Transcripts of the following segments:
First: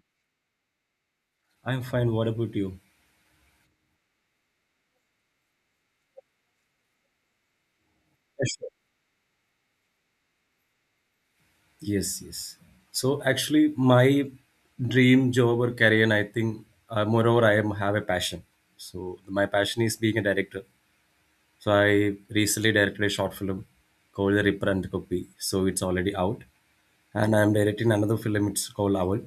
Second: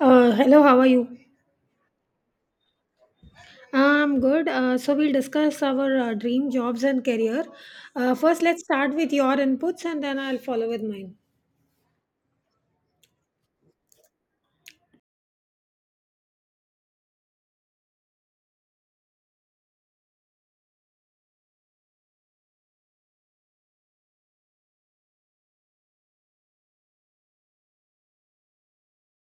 Hello, how are you? I'm fine. What about you? I'm good. So we'll discuss our dream jobs and career. First, Yes, let's sir. start with your inputs and then I'll follow with mine. Yes. Yes. So actually, my dream job or career, and I think, moreover, have a passion. So my passion is being a director. So I recently directed a short film called The Ripper and the Copy. So it's already out, and I'm directing another film. It's called Owl.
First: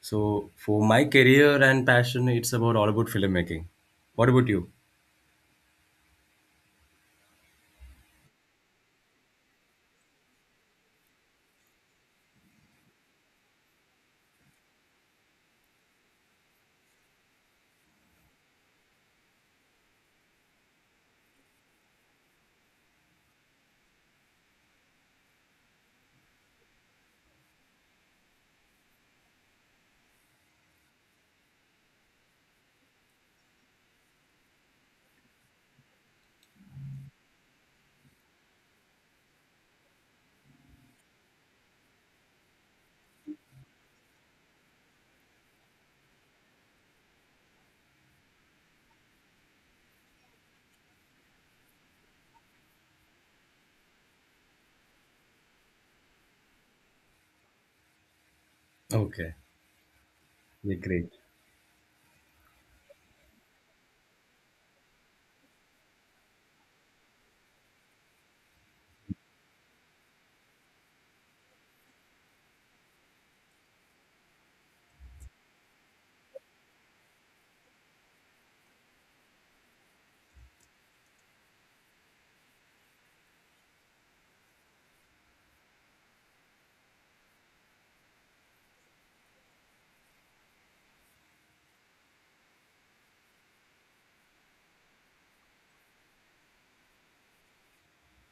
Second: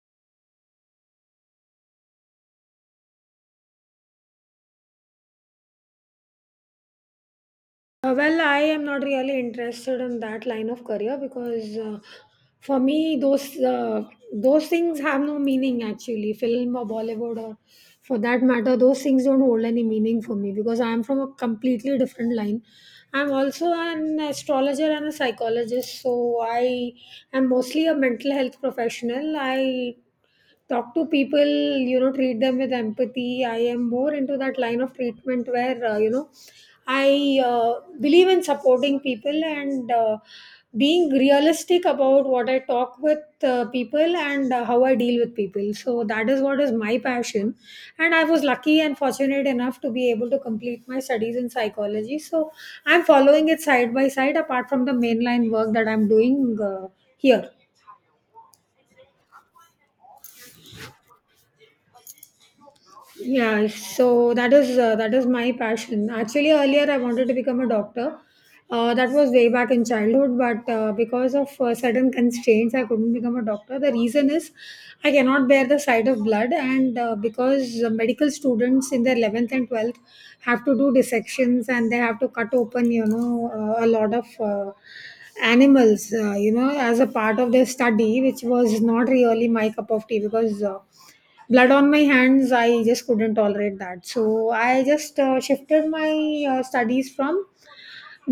So for my career and passion, it's about all about filmmaking. What about you? Well, I am not really interested in that line of career because for me, those things have no meaning actually. Film or Bollywood or for that matter, those things don't hold any meaning for me because I am from a completely different line. I'm also an astrologer and a psychologist, so I am mostly a mental health professional. I talk to people, you know, treat them with empathy. I am more into that line of treatment where, you know, I believe in supporting people, and being realistic about what I talk with people and how I deal with people. So that is what is my passion, and I was lucky and fortunate enough to be able to complete my studies in psychology. So I'm following it side by side apart from the mainline work that I'm doing here. Okay, yeah, great. Yeah, so that is my passion. Actually, earlier I wanted to become a doctor. That was way back in childhood, but because of certain constraints, I couldn't become a doctor. The reason is I cannot bear the sight of blood, and because medical students in their 11th and 12th have to do dissections, and they have to cut open, you know, a lot of animals, you know, as a part of their study, which was not really my cup of tea because. Blood on my hands, I just couldn't tolerate that. So I just shifted my studies from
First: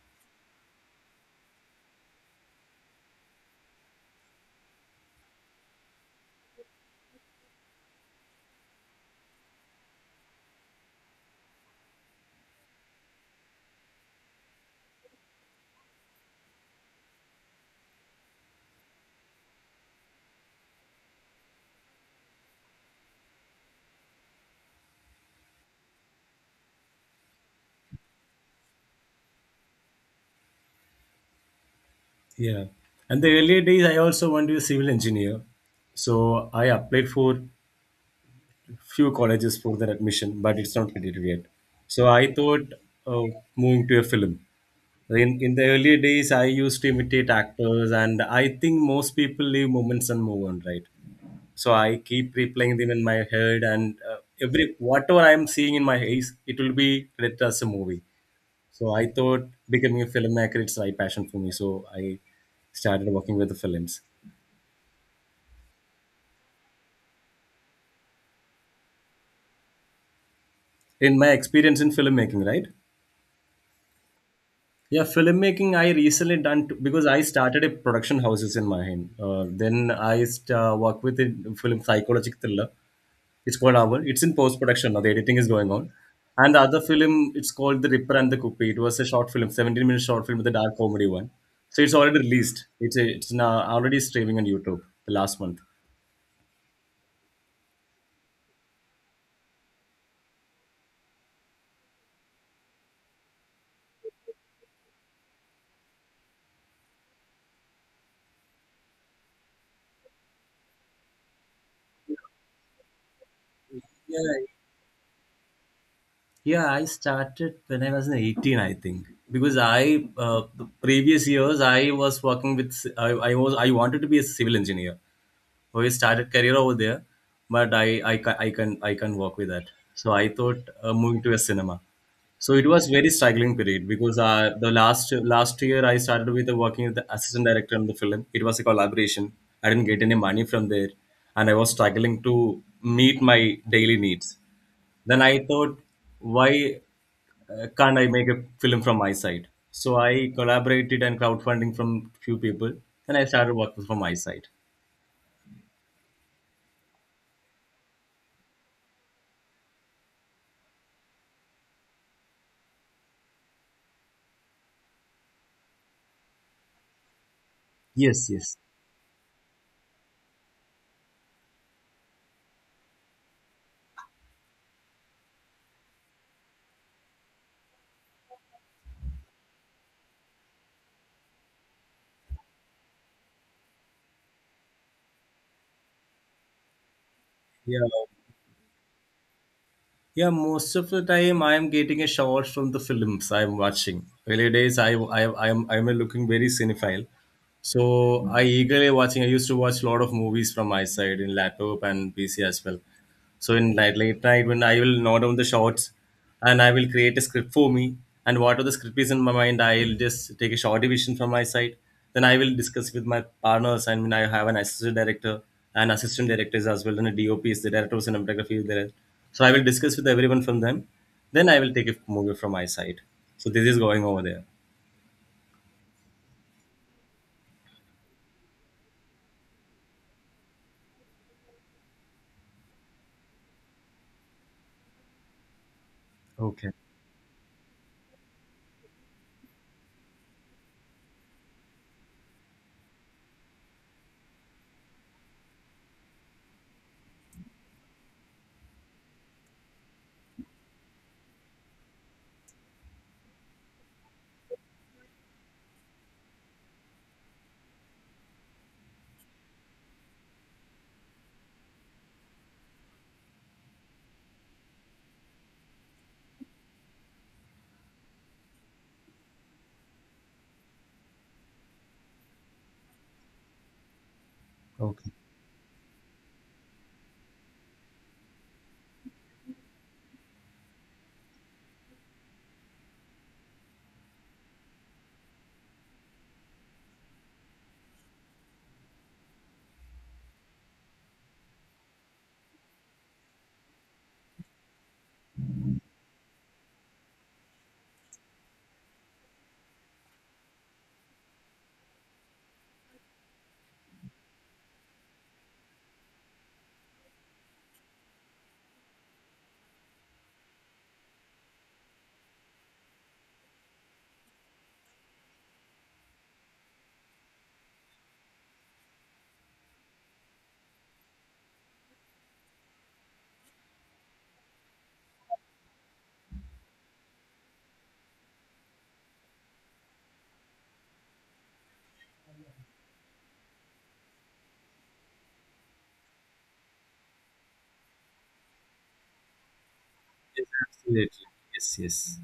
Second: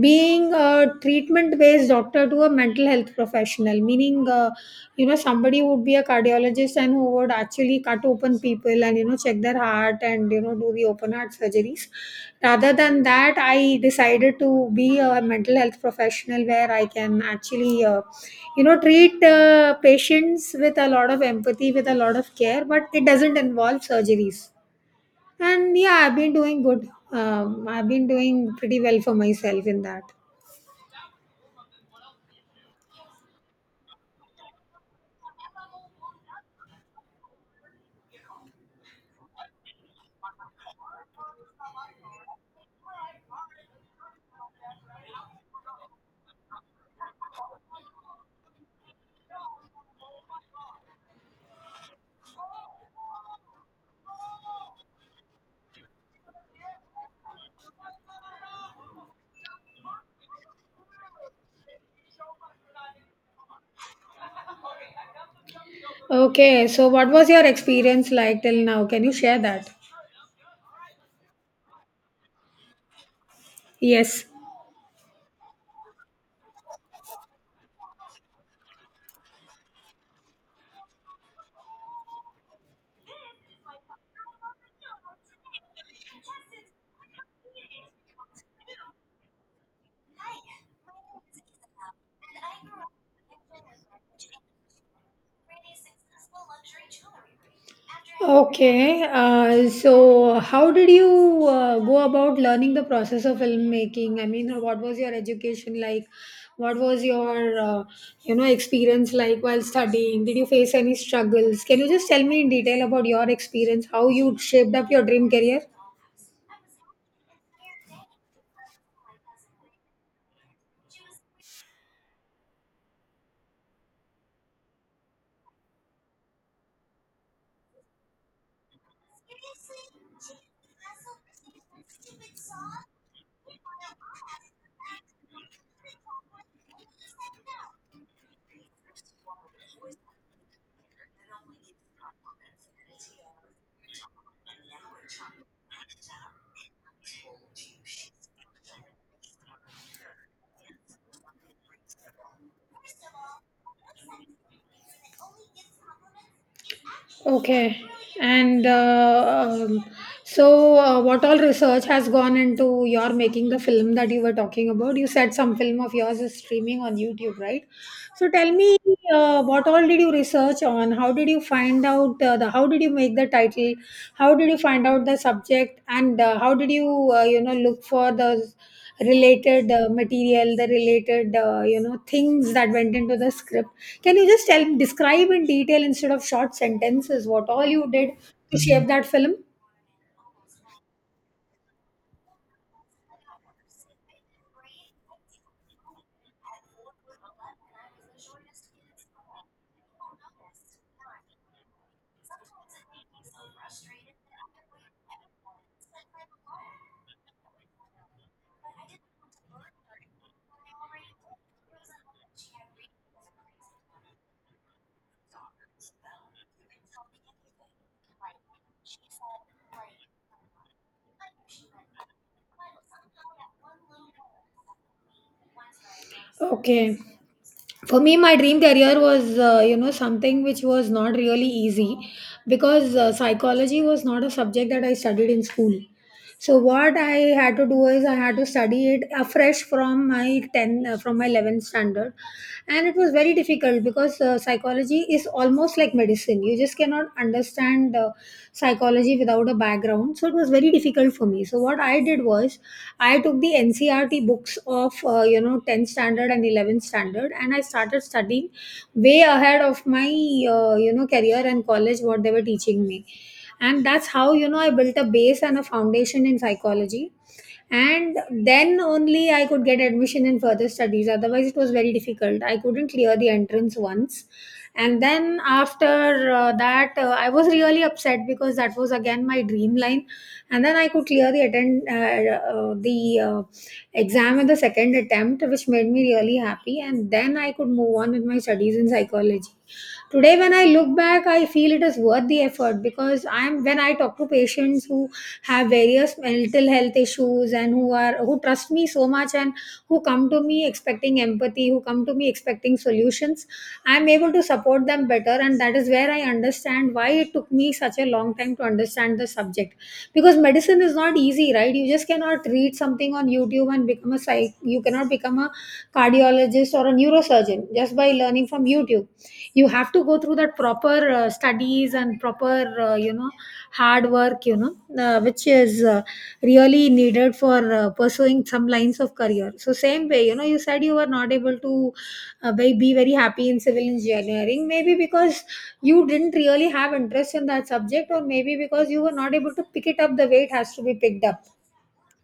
being a treatment based doctor to a mental health professional, meaning, you know, somebody would be a cardiologist and who would actually cut open people and, you know, check their heart and, you know, do the open heart surgeries. Rather than that, I decided to be a mental health professional where I can actually, you know, treat patients with a lot of empathy, with a lot of care, but it doesn't involve surgeries. And yeah, I've been doing good. I've been doing pretty well for myself in that. Yeah. And the earlier days, I also wanted to be a civil engineer. So I applied for few colleges for their admission, but it's not completed yet. So I thought of moving to a film. In the earlier days, I used to imitate actors, and I think most people leave moments and move on, right? So I keep replaying them in my head, and every whatever I'm seeing in my eyes, it will be read as a movie. So I thought becoming a filmmaker, it's right passion for me. So I started working with the films. Okay, so what was your experience like till now? Can you share that? In my experience in filmmaking, right? Yes. Yeah, filmmaking I recently done because I started a production houses in my Then I work with a film psychological thriller. It's called Hour. It's in post production now. The editing is going on. And the other film, it's called The Ripper and the Cooper. It was a short film, 17-minute short film with a dark comedy one. So it's already released. It's now already streaming on YouTube the last month. Okay, so how did you go about learning the process of filmmaking? I mean, what was your education like? What was your you know, experience like while studying? Did you face any struggles? Can you just tell me in detail about your experience, how you Yeah. shaped up your dream career? Yeah, I started when I was in 18, I think, because I the previous years I was working with I was I wanted to be a civil engineer. So I started career over there, but I can work with that. So I thought moving to a cinema. So it was very struggling period because the last year I started with the working with the assistant director on the film. It was a collaboration. I didn't get any money from there, and I was struggling to meet my daily needs. Then I thought, why can't I make a film from my side? So I collaborated and crowdfunding from few people, and I started working from my side. Okay. And so, what all research has gone into your making the film that you were talking about? You said some film of yours is streaming on YouTube, right? So, Yes, tell yes. me, what all did you research on? How did you find out the? How did you make the title? How did you find out the subject? And how did you, you know, look for the related material, the related, you know, things that went into the script. Can you just tell describe in detail instead of short sentences what all Yeah. you did to shape that film? Yeah, most of the time I am getting a shot from the films I'm watching. Early days, I'm looking very cinephile. So I eagerly watching. I used to watch a lot of movies from my side in laptop and PC as well. So in night late night when I will note down the shots and I will create a script for me, and whatever the script is in my mind, I'll just take a short division from my side. Then I will discuss with my partners. I mean I have an assistant director and assistant directors as well, and a DOP is the director of cinematography is there. So I will discuss with everyone from them. Then I will take a movie from my side. So this is going over there. Okay. For me, my dream career was, you know, something which was not really easy because psychology was not a subject that I studied in school. So Okay. what I had to do is I had to study it afresh from my 10 uh, from my 11th standard, and it was very difficult because psychology is almost like medicine. You just cannot understand psychology without a background. So it was very difficult for me. So what I did was I took the NCRT books of, you know, 10th standard and 11th standard, and I started studying way ahead of my, you know, career and college, what they were teaching me. And that's how, you know, I built a base and a foundation in psychology. And then only I could get admission in further studies. Otherwise it was very difficult. I couldn't clear the entrance once, and Okay. then after that, I was really upset because that was again my dream line. And then I could clear the attend the exam in the second attempt, which made me really happy. And then I could move on with my studies in psychology. Today, when I look back, I feel it is worth the effort because I'm when I talk to patients who have various mental health issues and who are who trust me so much and who come to me expecting empathy, who come to me expecting solutions, I'm able to support them better. And that is where I understand why it took me such a long time to understand the subject. Because medicine is not easy, right? You just cannot read something on YouTube and become a psych, you cannot become a cardiologist or a neurosurgeon just by learning from YouTube. You have to go through that proper studies and proper, you know, hard work, you know, which is really needed for pursuing some lines of career. So same way, you know, you said you were not able to be very happy in civil engineering, maybe because you didn't really have interest in that subject, or maybe because you were not able to pick it up the way Yes, it has to be absolutely. picked up. Yes, yes.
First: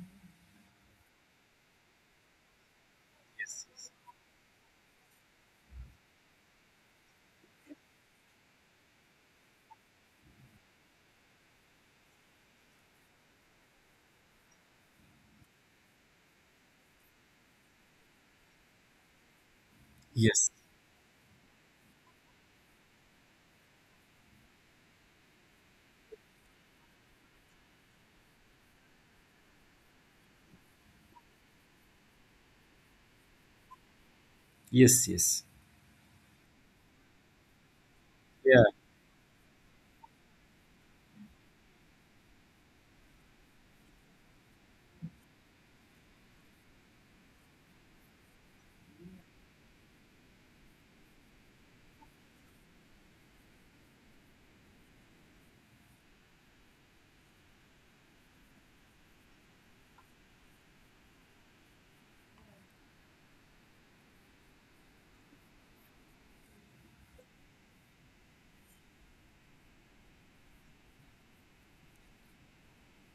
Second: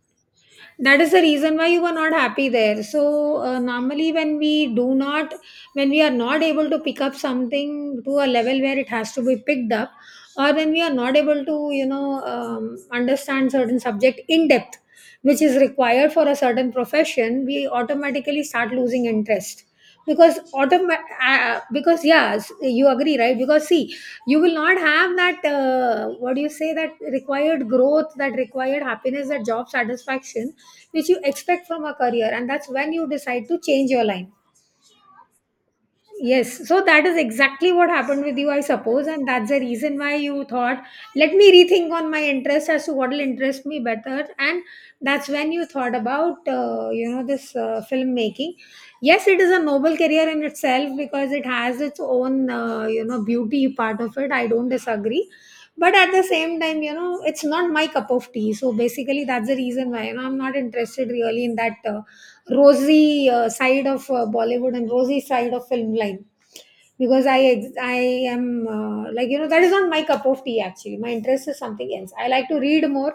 That is the reason why you were not happy there. So Yes. Yes. normally, when we do not when we are not able to pick up something to a level where it has to be picked up, or when we are not able to, you know, understand certain subject in depth which is required for a certain profession, we automatically start losing interest because Yes, because yes, you agree, right? Because see, you will not have that, what do you say, that required growth, that required happiness, that job satisfaction which you expect from a career, and that's when you decide to change your line. yes. Yes. Yes, so that is exactly what happened with you, I Yeah. suppose, and that's the reason why you thought, let me rethink on my interest as to what will interest me better, and that's when you thought about, you know, this filmmaking. Yes, it is a noble career in itself because it has its own, you know, beauty part of it. I don't disagree, but at the same time, you know, it's not my cup of tea. So basically, that's the reason why, you know, I'm not interested really in that. Rosy side of Bollywood and rosy side of film line, because I am, like, you know, that is not my cup of tea actually. My interest is something else. I like to read more.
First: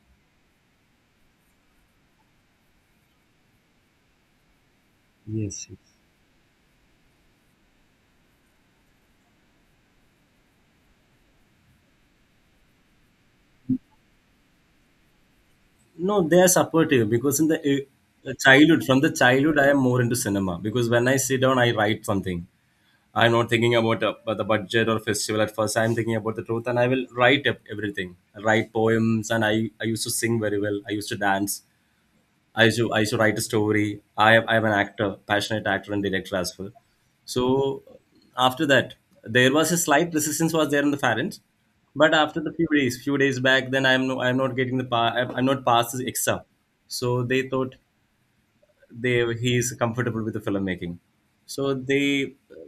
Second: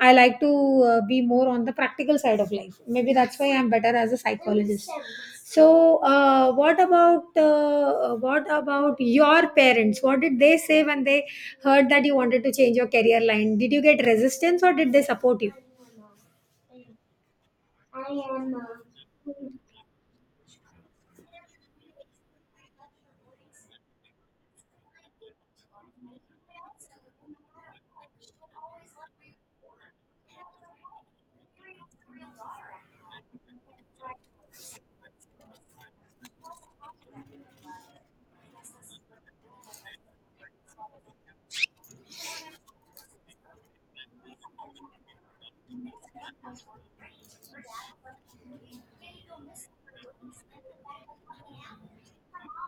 I like to be more on the practical side of life. Maybe that's why I'm better as a psychologist. Yes. Yes. So, uh, what about your parents? What did they say when they heard that you wanted to change your career line? Did you get resistance or did they support you? No, they are supportive because in the childhood, from the childhood, I am more into cinema because when I sit down, I write something. I'm not thinking about about the budget or festival at first. I'm thinking about the truth, and I will write up everything. I write poems, and I used to sing very well. I used to dance. I used to write a story. I am an actor, passionate actor and director as well. So after that, there was a slight resistance was there in the parents, but after the few days back, then I'm not getting the I'm not past the exam. So they thought they he is comfortable with the filmmaking, so they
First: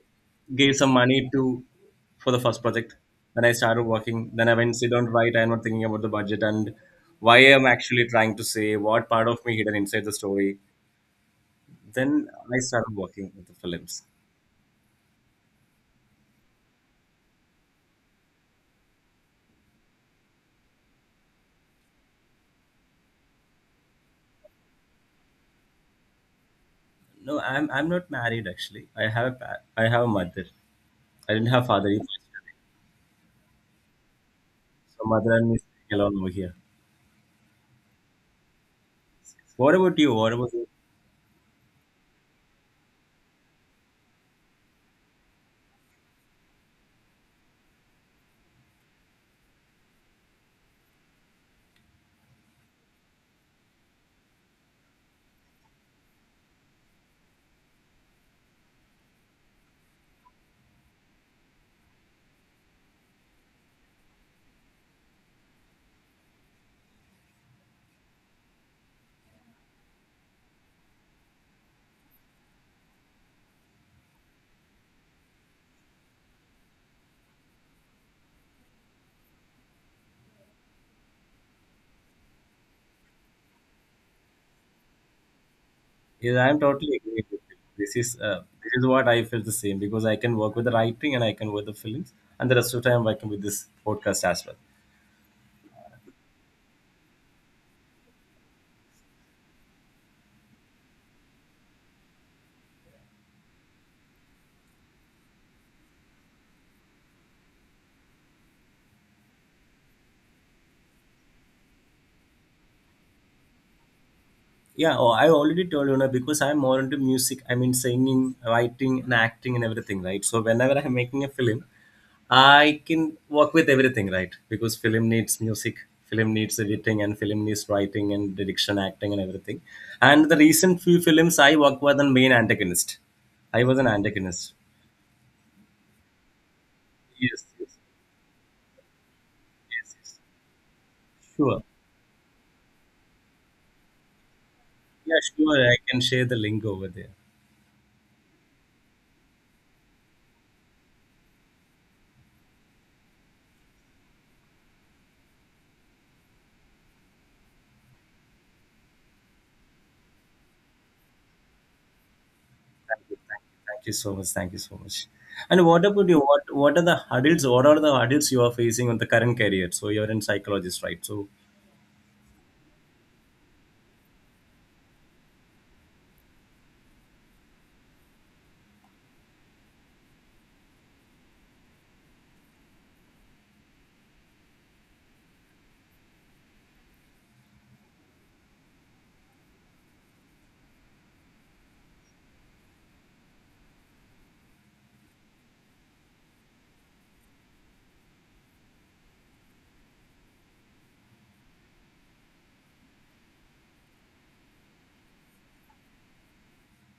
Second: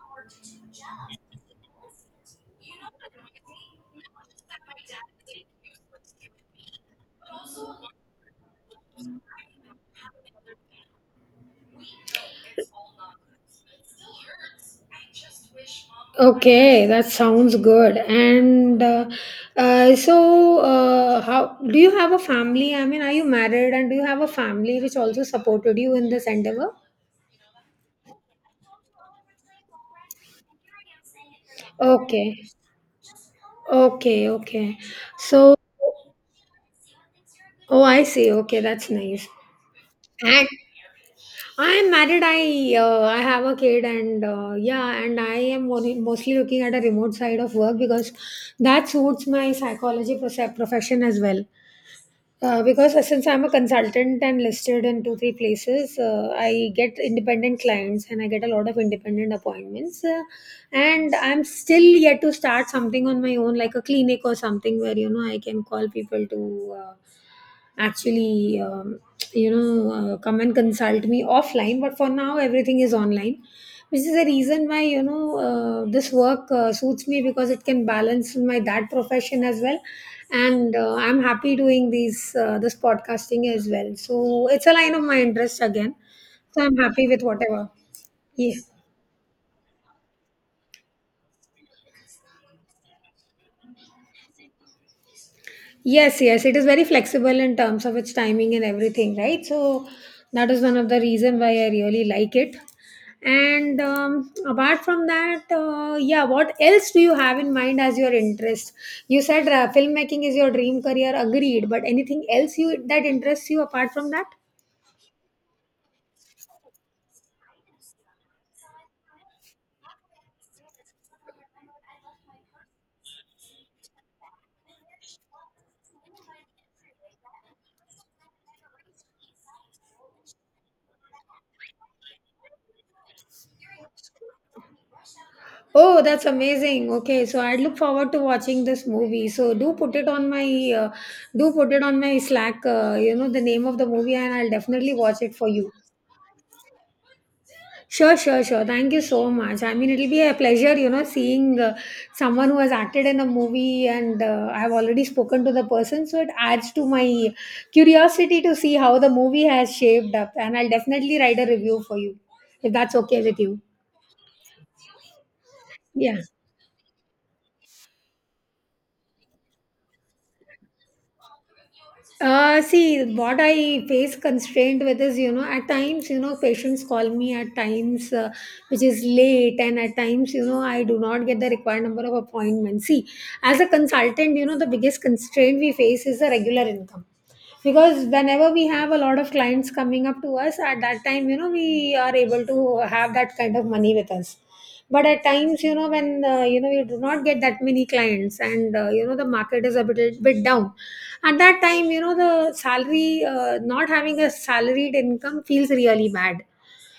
gave some money to for the first project, then I started working, then I went sit down, right? I'm not thinking about the budget, and why I'm actually trying to say what part of me hidden inside the story. Then I started working with the films. Okay, that sounds good. And so, how do you have a family? I mean, are you married and do you have a family which also supported you in this endeavor? No, I'm not married actually. I have a I have a mother. I didn't have father either. Okay, okay, okay. So mother and So, me alone over here. oh, I see. Okay, that's nice. What about you? What And about... I'm married. I have a kid, and yeah, and I am mostly looking at a remote side of work because that suits my profession as well. Because since I'm a consultant and listed in two, three places, I get independent clients and I get a lot of independent appointments. And I'm still yet to start something on my own, like a clinic or something where, you know, I can call people to actually, you know, come and consult me offline. But for now, everything is online, which is the reason why, you know, this work suits me, because it can balance my that profession as well. And I'm happy doing these this podcasting as well. So it's a line of my interest again. Yes, I'm So I'm totally happy with agree with you. whatever. This is uh, Yeah. this is what I feel the same because I can work with the writing and I can work the films, and the rest of the time I'm working with this podcast as well. Yes, yes, it is very flexible in terms of its timing and everything, right? So that is one of the reason why I really like it. And apart from that, yeah, what else do you have in mind as your interest? You said filmmaking is your dream career, agreed. But anything else you that interests you apart from that? Yeah, oh, I already told you now because I'm more into music. I mean, singing, writing, and acting, and everything, right? So whenever I'm making a film, I can work with everything, right? Because film needs music, film needs editing, and film needs writing and direction, acting, and everything. And the recent few films I worked with the main antagonist. I was an antagonist. Oh, that's amazing. Okay, so Yes, I look yes. forward to watching this movie. So do put Yes, it yes. on my do Sure. put it on my Slack. You know the name of the movie, and I'll definitely Yeah, watch it for sure. you. I can share the link over there. Sure, sure, sure. Thank you so much. I mean, it'll be a pleasure, you know, seeing someone who has acted in a movie, and I've already spoken to the person, so it adds to my curiosity to see how the movie has shaped up. And I'll definitely write a review for you if that's Thank you. okay with Thank you. you. Thank you so much. Thank you so much. And what about Yeah. you? What are the hurdles? What are the hurdles you are facing on the current career? So you're in psychologist, right? So See, what I face constraint with is, you know, at times, you know, patients call me at times, which is late, and at times, you know, I do not get the required number of appointments. See, as a consultant, you know, the biggest constraint we face is the regular income, because whenever we have a lot of clients coming up to us, at that time, you know, we are able to have that kind of money with us. But at times, you know, when, you know, you do not get that many clients, and, you know, the market is a bit down, at that time, you know, the salary, not having a salaried income feels really bad.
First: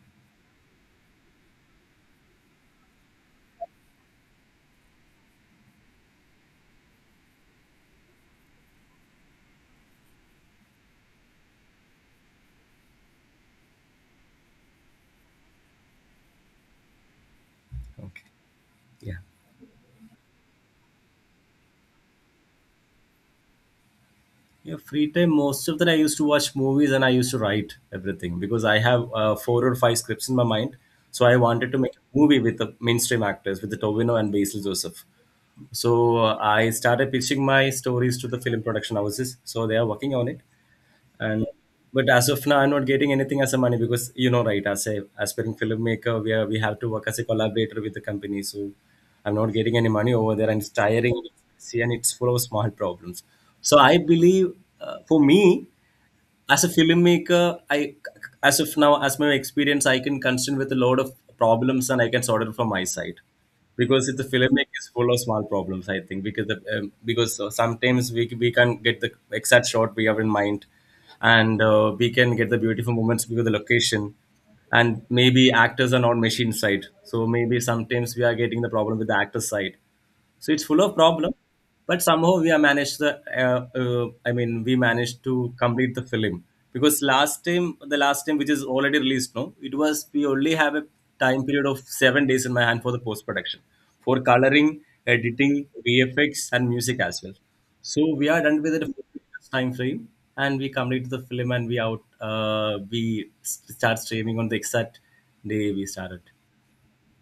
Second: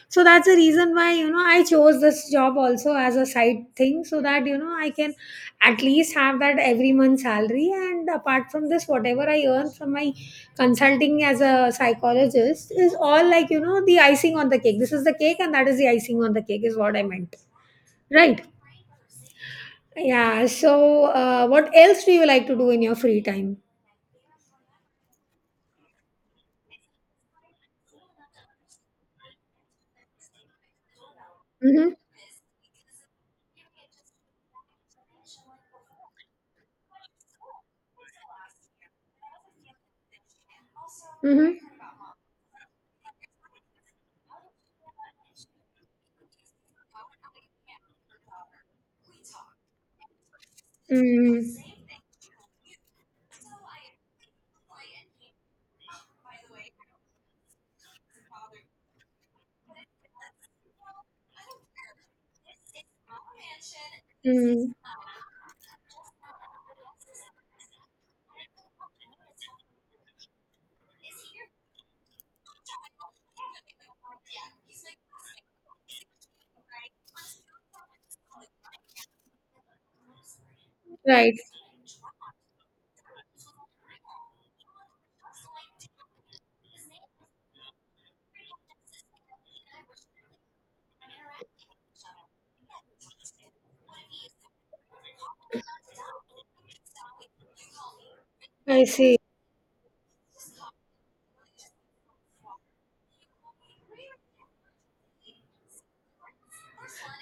So that's the reason why, you know, I chose this job also as a side thing, so that, you know, I can at least have that every month salary, and apart from this, whatever I earn from my consulting as a psychologist is all, like, you know, the icing on the cake. This is the cake and that is the icing on the cake is what I meant. okay, Right. yeah. Yeah, so what else do you like to do in your free time? Yeah, free time. Most of that I used to watch movies and I used to write everything because I have four or five scripts in my mind. So I wanted to Mhm. make a movie with the mainstream actors, with the Tovino and Basil Joseph. So I started pitching my stories to the film production houses. So they are working on it. And Mhm. but as of now, I'm not getting anything as a money because you know, right, as a aspiring filmmaker, we have to work as a collaborator with the company. So I'm not getting any money over there, and it's tiring. See, and it's full of small problems. So I believe for me as a filmmaker, I, as of now, as my experience, I can concern with a lot of problems, and I can sort it from my side. Because if the Mm, mm. filmmaker is full of small problems, I think because because sometimes we can't get the exact shot we have in mind, and we can get the beautiful moments because of the location. And maybe actors are not machine side, so maybe sometimes we are getting the problem with the actor side. So it's full of problem, Right. but somehow we have managed the I mean we managed to complete the film. Because last time the last time which is already released now, it was we only have a time period of 7 days in my hand for the post production, for coloring, editing, VFX and music as well. So we are done with I the see. time frame, and we complete the film, and we out, uh, we start streaming on the exact day we started.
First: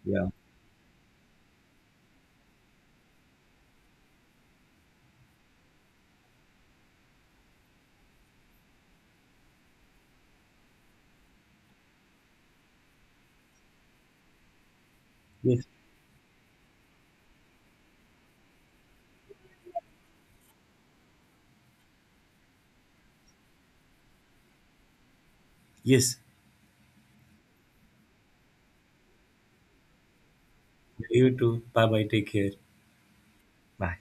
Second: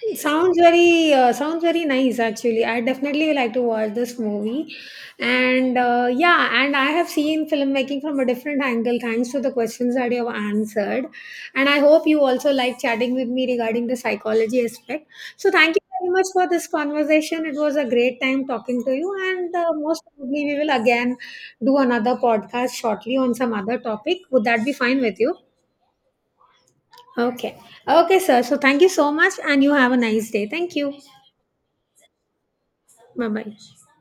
It Yeah. sounds very nice actually. I definitely would like to watch this movie, and yeah, and I have seen filmmaking from a different angle thanks to the questions that you have answered. And I hope you also like chatting with me regarding the psychology aspect. So, Yes, thank you very much for this conversation. It was a great time talking to you. And most probably, we will again do another podcast shortly on some other topic. Would that be fine with you? yes. Okay. Okay, sir. So, thank you so much. And you have a nice day. Thank you. You too, bye bye, take care. Bye bye. 拜。